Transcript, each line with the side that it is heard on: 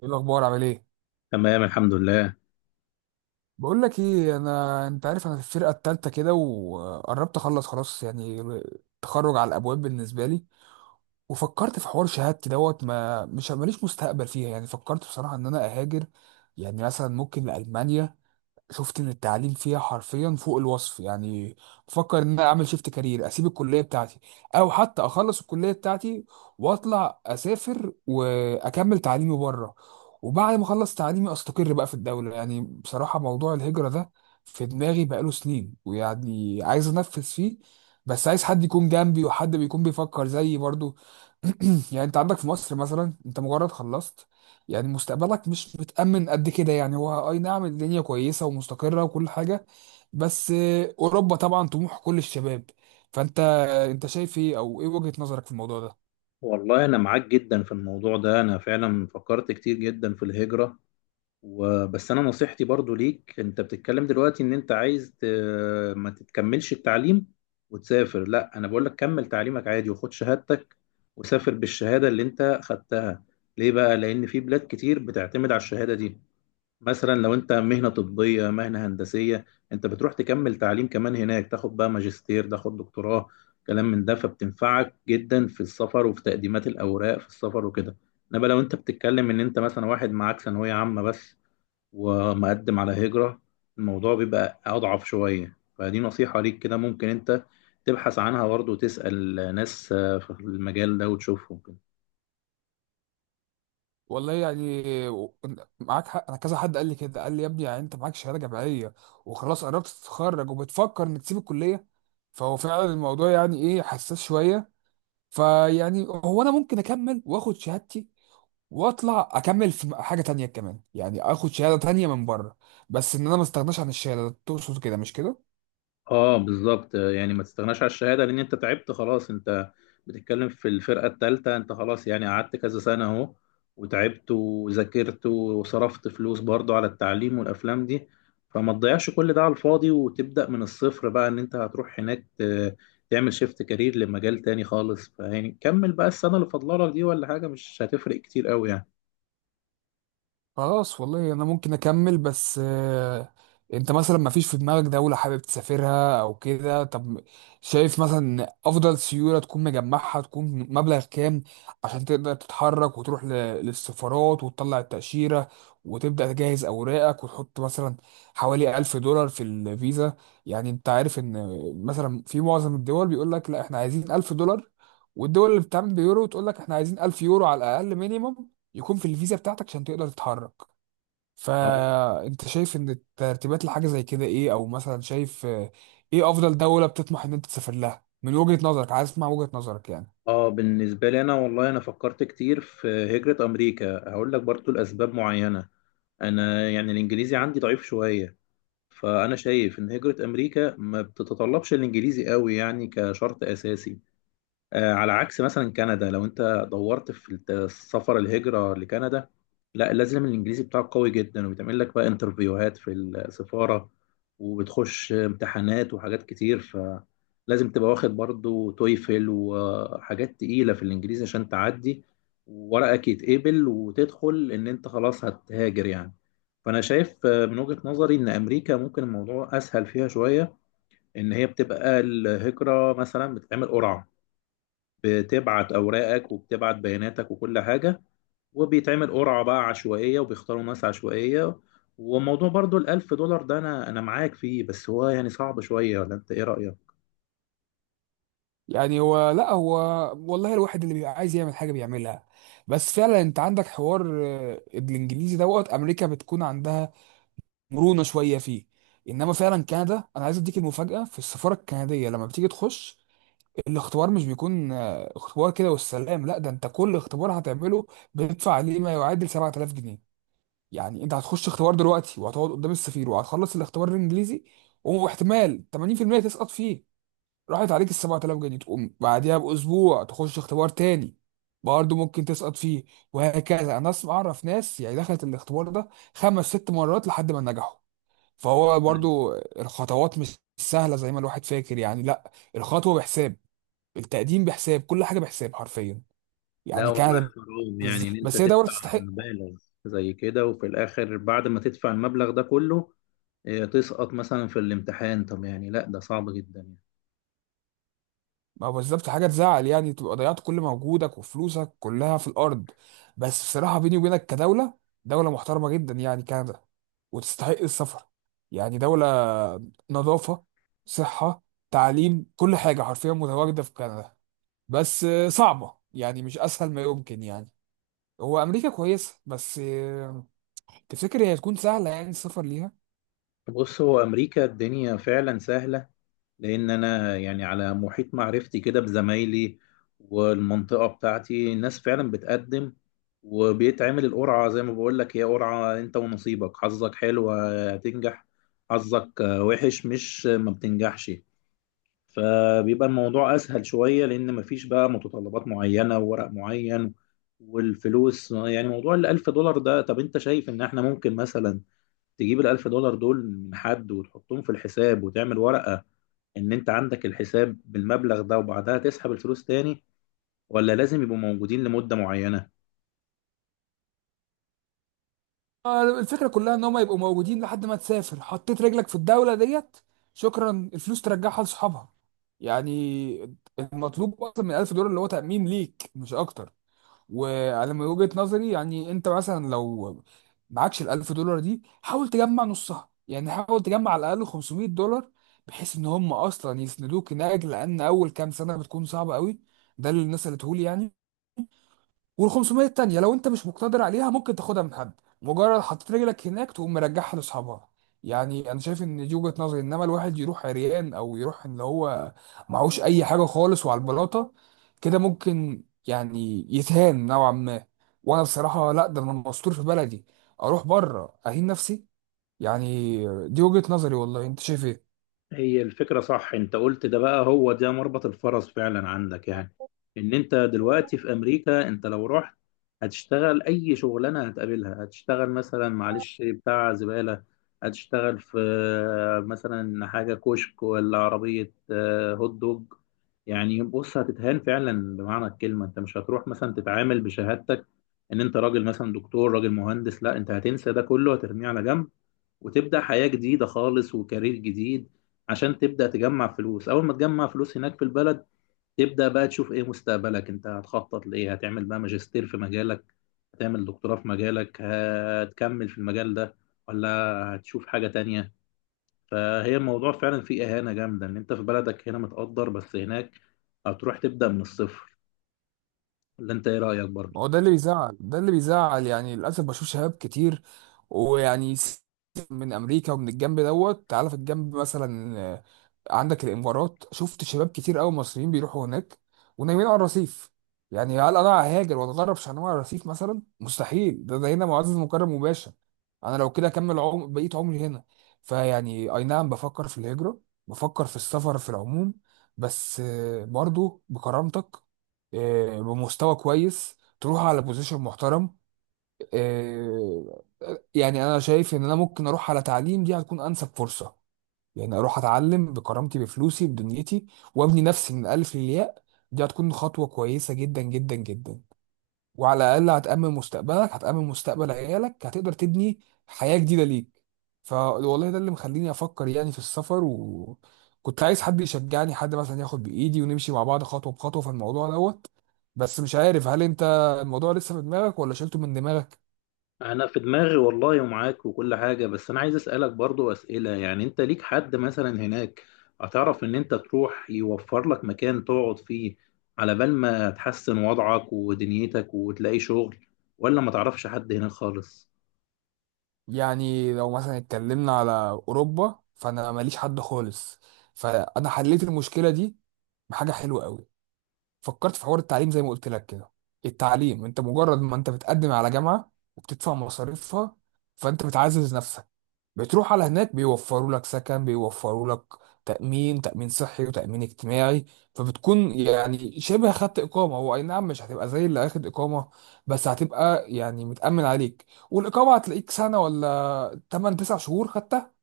right: ايه الاخبار؟ عامل ايه؟
left: تمام، الحمد لله.
right: بقول لك ايه، انت عارف، انا في الفرقه التالتة كده وقربت اخلص، خلاص، يعني تخرج على الابواب بالنسبه لي. وفكرت في حوار شهادتي دوت ما مش ماليش مستقبل فيها. يعني فكرت بصراحه ان انا اهاجر، يعني مثلا ممكن لالمانيا. شفت ان التعليم فيها حرفيا فوق الوصف. يعني بفكر ان انا اعمل شيفت كارير، اسيب الكليه بتاعتي، او حتى اخلص الكليه بتاعتي واطلع اسافر واكمل تعليمي بره، وبعد ما اخلص تعليمي استقر بقى في الدوله. يعني بصراحه موضوع الهجره ده في دماغي بقاله سنين، ويعني عايز انفذ فيه. بس عايز حد يكون جنبي وحد بيكون بيفكر زيي برضو. يعني انت عندك في مصر مثلا، انت مجرد خلصت، يعني مستقبلك مش متأمن قد كده. يعني هو أي نعم الدنيا كويسة ومستقرة وكل حاجة، بس أوروبا طبعا طموح كل الشباب. فأنت أنت شايف إيه، أو إيه وجهة نظرك في الموضوع ده؟
left: والله انا معاك جدا في الموضوع ده. انا فعلا فكرت كتير جدا في الهجرة، وبس انا نصيحتي برضو ليك، انت بتتكلم دلوقتي ان انت عايز ما تتكملش التعليم وتسافر. لا، انا بقول لك كمل تعليمك عادي وخد شهادتك، وسافر بالشهادة اللي انت خدتها. ليه بقى؟ لان في بلاد كتير بتعتمد على الشهادة دي. مثلا لو انت مهنة طبية، مهنة هندسية، انت بتروح تكمل تعليم كمان هناك، تاخد بقى ماجستير، تاخد دكتوراه، كلام من ده، فبتنفعك جدا في السفر وفي تقديمات الأوراق في السفر وكده. انما لو انت بتتكلم ان انت مثلا واحد معاك ثانوية عامة بس ومقدم على هجرة، الموضوع بيبقى أضعف شوية. فدي نصيحة ليك كده، ممكن انت تبحث عنها برضه وتسأل ناس في المجال ده وتشوفهم كده.
right: والله يعني، معاك حق. أنا كذا حد قال لي كده، قال لي يا ابني، يعني أنت معاك شهادة جامعية وخلاص قربت تتخرج وبتفكر إنك تسيب الكلية. فهو فعلا الموضوع يعني إيه، حساس شوية. فيعني هو أنا ممكن أكمل وآخد شهادتي واطلع اكمل في حاجه تانية كمان، يعني اخد شهاده تانية من بره. بس ان انا ما استغناش عن الشهاده، تقصد كده مش كده؟
left: اه، بالظبط. يعني ما تستغناش على الشهاده، لان انت تعبت خلاص. انت بتتكلم في الفرقه الثالثه، انت خلاص يعني قعدت كذا سنه اهو، وتعبت وذاكرت وصرفت فلوس برضو على التعليم والافلام دي. فما تضيعش كل ده على الفاضي وتبدا من الصفر بقى، ان انت هتروح هناك تعمل شيفت كارير لمجال تاني خالص. فيعني كمل بقى السنه اللي فاضله لك دي، ولا حاجه مش هتفرق كتير قوي يعني.
right: خلاص والله انا ممكن اكمل. بس انت مثلا ما فيش في دماغك دولة حابب تسافرها او كده؟ طب شايف مثلا افضل سيولة تكون مجمعها تكون مبلغ كام عشان تقدر تتحرك وتروح للسفارات وتطلع التأشيرة وتبدأ تجهز اوراقك وتحط مثلا حوالي 1000 دولار في الفيزا. يعني انت عارف ان مثلا في معظم الدول بيقول لك لا احنا عايزين 1000 دولار، والدول اللي بتعمل بيورو تقول لك احنا عايزين 1000 يورو على الاقل مينيمم يكون في الفيزا بتاعتك عشان تقدر تتحرك.
left: اه.
right: فانت شايف ان الترتيبات لحاجه زي كده ايه، او مثلا شايف ايه افضل دوله بتطمح ان انت تسافر لها من وجهه نظرك؟ عايز اسمع وجهه نظرك يعني.
left: اه، بالنسبة لي انا، والله انا فكرت كتير في هجرة امريكا. هقول لك برضو الاسباب معينة. انا يعني الانجليزي عندي ضعيف شوية، فانا شايف ان هجرة امريكا ما بتتطلبش الانجليزي قوي يعني كشرط اساسي. على عكس مثلا كندا، لو انت دورت في السفر الهجرة لكندا، لا، لازم الانجليزي بتاعك قوي جدا، وبيتعمل لك بقى انترفيوهات في السفارة وبتخش امتحانات وحاجات كتير. فلازم تبقى واخد برضو تويفل وحاجات تقيلة في الانجليزي عشان تعدي وورقك يتقبل وتدخل ان انت خلاص هتهاجر يعني. فانا شايف من وجهة نظري ان امريكا ممكن الموضوع اسهل فيها شوية. ان هي بتبقى الهجرة مثلا بتتعمل قرعة، بتبعت اوراقك وبتبعت بياناتك وكل حاجه، وبيتعمل قرعه بقى عشوائيه وبيختاروا ناس عشوائيه. وموضوع برضو الألف دولار ده، أنا معاك فيه، بس هو يعني صعب شوية، ولا أنت إيه رأيك؟
right: يعني هو لا هو والله الواحد اللي بيبقى عايز يعمل حاجه بيعملها. بس فعلا انت عندك حوار، الانجليزي دوت، امريكا بتكون عندها مرونه شويه فيه. انما فعلا كندا، انا عايز اديك المفاجاه، في السفاره الكنديه لما بتيجي تخش الاختبار مش بيكون اختبار كده والسلام. لا ده انت كل اختبار هتعمله بتدفع عليه ما يعادل 7000 جنيه. يعني انت هتخش اختبار دلوقتي وهتقعد قدام السفير وهتخلص الاختبار الانجليزي واحتمال 80% تسقط فيه. راحت عليك ال 7000 جنيه، تقوم بعديها باسبوع تخش اختبار تاني برضه ممكن تسقط فيه، وهكذا. انا اسمع اعرف ناس يعني دخلت الاختبار ده خمس ست مرات لحد ما نجحوا. فهو
left: مم.
right: برضه الخطوات مش سهلة زي ما الواحد فاكر، يعني لا، الخطوة بحساب، التقديم بحساب، كل حاجه بحساب حرفيا،
left: لا
right: يعني
left: والله
right: كندا،
left: حرام يعني إن أنت
right: بس هي دوله
left: تدفع
right: تستحق.
left: مبالغ زي كده، وفي الآخر بعد ما تدفع المبلغ ده كله تسقط مثلا في الامتحان. طب يعني لا، ده صعب جدا يعني.
right: ما هو بالظبط، حاجه تزعل، يعني تبقى ضيعت كل مجهودك وفلوسك كلها في الارض. بس بصراحه بيني وبينك، كدوله، دوله محترمه جدا يعني كندا وتستحق السفر. يعني دوله، نظافه، صحه، تعليم، كل حاجه حرفيا متواجده في كندا. بس صعبه، يعني مش اسهل ما يمكن يعني. هو امريكا كويسه، بس تفتكر هي هتكون سهله يعني السفر ليها؟
left: بص، هو أمريكا الدنيا فعلا سهلة. لان انا يعني على محيط معرفتي كده بزمايلي والمنطقه بتاعتي، ناس فعلا بتقدم وبيتعمل القرعه. زي ما بقول لك، هي قرعه، انت ونصيبك، حظك حلو هتنجح، حظك وحش مش ما بتنجحش. فبيبقى الموضوع اسهل شويه، لان مفيش بقى متطلبات معينه وورق معين. والفلوس، يعني موضوع الألف دولار ده، طب انت شايف ان احنا ممكن مثلا تجيب الألف دولار دول من حد وتحطهم في الحساب، وتعمل ورقه ان انت عندك الحساب بالمبلغ ده، وبعدها تسحب الفلوس تاني؟ ولا لازم يبقوا موجودين لمدة معينة؟
right: الفكرة كلها ان هم يبقوا موجودين لحد ما تسافر. حطيت رجلك في الدولة ديت، شكرا، الفلوس ترجعها لصحابها. يعني المطلوب اكتر من 1000 دولار اللي هو تأمين ليك مش اكتر. وعلى من وجهة نظري، يعني انت مثلا لو معكش ال 1000 دولار دي حاول تجمع نصها، يعني حاول تجمع على الاقل 500 دولار بحيث ان هم اصلا يسندوك هناك، لان اول كام سنة بتكون صعبة قوي. ده اللي الناس قالته لي يعني. وال 500 التانية لو انت مش مقتدر عليها ممكن تاخدها من حد، مجرد حطيت رجلك هناك تقوم مرجعها لاصحابها. يعني انا شايف ان دي وجهة نظري. انما الواحد يروح عريان، او يروح ان هو معهوش اي حاجة خالص وعلى البلاطة كده، ممكن يعني يتهان نوعا ما. وانا بصراحة لا، ده انا مستور في بلدي، اروح بره اهين نفسي؟ يعني دي وجهة نظري، والله انت شايف ايه؟
left: هي الفكرة صح، انت قلت ده بقى، هو ده مربط الفرس فعلا عندك يعني. ان انت دلوقتي في امريكا، انت لو رحت هتشتغل اي شغلانة هتقابلها. هتشتغل مثلا معلش بتاع زبالة، هتشتغل في مثلا حاجة كشك، ولا عربية هوت دوج. يعني بص، هتتهان فعلا بمعنى الكلمة. انت مش هتروح مثلا تتعامل بشهادتك ان انت راجل مثلا دكتور، راجل مهندس. لا، انت هتنسى ده كله، هترميه على جنب، وتبدأ حياة جديدة خالص وكارير جديد، عشان تبدأ تجمع فلوس. أول ما تجمع فلوس هناك في البلد، تبدأ بقى تشوف إيه مستقبلك، أنت هتخطط لإيه؟ هتعمل بقى ماجستير في مجالك، هتعمل دكتوراه في مجالك، هتكمل في المجال ده، ولا هتشوف حاجة تانية؟ فهي الموضوع فعلا فيه إهانة جامدة، إن أنت في بلدك هنا متقدر، بس هناك هتروح تبدأ من الصفر. ولا أنت إيه رأيك برضه؟
right: ما هو ده اللي بيزعل، ده اللي بيزعل، يعني للاسف بشوف شباب كتير ويعني من امريكا ومن الجنب دوت. تعالى في الجنب مثلا، عندك الامارات، شفت شباب كتير قوي مصريين بيروحوا هناك ونايمين على الرصيف. يعني هل انا ههاجر واتغرب عشان انام على الرصيف مثلا؟ مستحيل، ده هنا معزز مكرم مباشر. انا لو كده اكمل بقيت عمري هنا. فيعني اي نعم بفكر في الهجره، بفكر في السفر في العموم، بس برضو بكرامتك، بمستوى كويس، تروح على بوزيشن محترم. آه، يعني انا شايف ان انا ممكن اروح على تعليم، دي هتكون انسب فرصه. يعني اروح اتعلم بكرامتي بفلوسي بدنيتي وابني نفسي من الالف للياء. دي هتكون خطوه كويسه جدا جدا جدا. وعلى الاقل هتامن مستقبلك، هتامن مستقبل عيالك، هتقدر تبني حياه جديده ليك. فوالله ده اللي مخليني افكر يعني في السفر، وكنت عايز حد يشجعني، حد مثلا ياخد بايدي ونمشي مع بعض خطوه بخطوه في الموضوع دوت. بس مش عارف هل انت الموضوع لسه في دماغك ولا شلته من دماغك؟
left: انا في دماغي والله، ومعاك وكل حاجه. بس انا عايز اسالك برضو اسئله، يعني انت ليك حد مثلا هناك هتعرف ان انت تروح يوفر لك مكان تقعد فيه على بال ما تحسن وضعك ودنيتك وتلاقي شغل؟ ولا ما تعرفش حد هناك خالص؟
right: يعني لو مثلا اتكلمنا على اوروبا فانا ماليش حد خالص، فانا حليت المشكله دي بحاجه حلوه قوي. فكرت في حوار التعليم زي ما قلت لك كده. التعليم، انت مجرد ما انت بتقدم على جامعة وبتدفع مصاريفها فانت بتعزز نفسك. بتروح على هناك بيوفروا لك سكن، بيوفروا لك تأمين، تأمين صحي وتأمين اجتماعي. فبتكون يعني شبه خدت إقامة. هو أي نعم مش هتبقى زي اللي أخد إقامة، بس هتبقى يعني متأمن عليك، والإقامة هتلاقيك سنة ولا 8 9 شهور خدتها.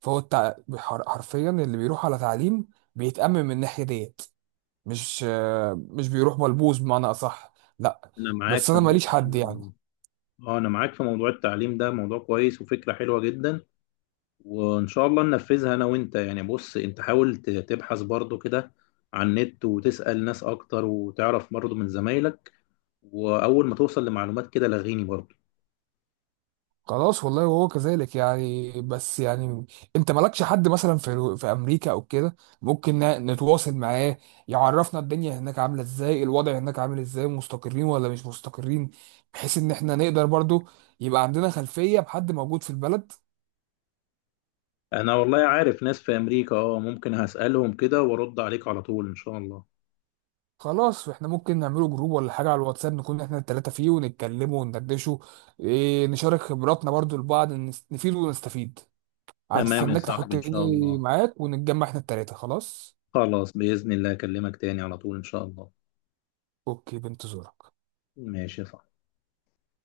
right: فهو حرفيا اللي بيروح على تعليم بيتأمن من الناحية ديت، مش مش بيروح ملبوس بمعنى اصح، لا.
left: انا معاك
right: بس
left: في
right: انا ماليش حد يعني.
left: موضوع. اه، انا معاك في موضوع التعليم ده، موضوع كويس وفكره حلوه جدا، وان شاء الله ننفذها انا وانت. يعني بص، انت حاول تبحث برضو كده على النت وتسال ناس اكتر، وتعرف برضو من زمايلك، واول ما توصل لمعلومات كده لغيني برضه.
right: خلاص والله وهو كذلك يعني. بس يعني انت مالكش حد مثلا في امريكا او كده ممكن نتواصل معاه، يعرفنا الدنيا هناك عامله ازاي، الوضع هناك عامل ازاي، مستقرين ولا مش مستقرين، بحيث ان احنا نقدر برضو يبقى عندنا خلفيه بحد موجود في البلد.
left: انا والله عارف ناس في امريكا. اه، ممكن هسألهم كده وارد عليك على طول ان شاء الله.
right: خلاص احنا ممكن نعمله جروب ولا حاجه على الواتساب نكون احنا التلاته فيه ونتكلموا وندردشوا، إيه، نشارك خبراتنا برضو لبعض، نفيد ونستفيد.
left: تمام يا
right: هستناك
left: صاحبي، ان شاء
right: تحطني
left: الله.
right: معاك ونتجمع احنا التلاتة خلاص.
left: خلاص بإذن الله، اكلمك تاني على طول ان شاء الله.
right: اوكي، بنتظرك.
left: ماشي يا صاحبي.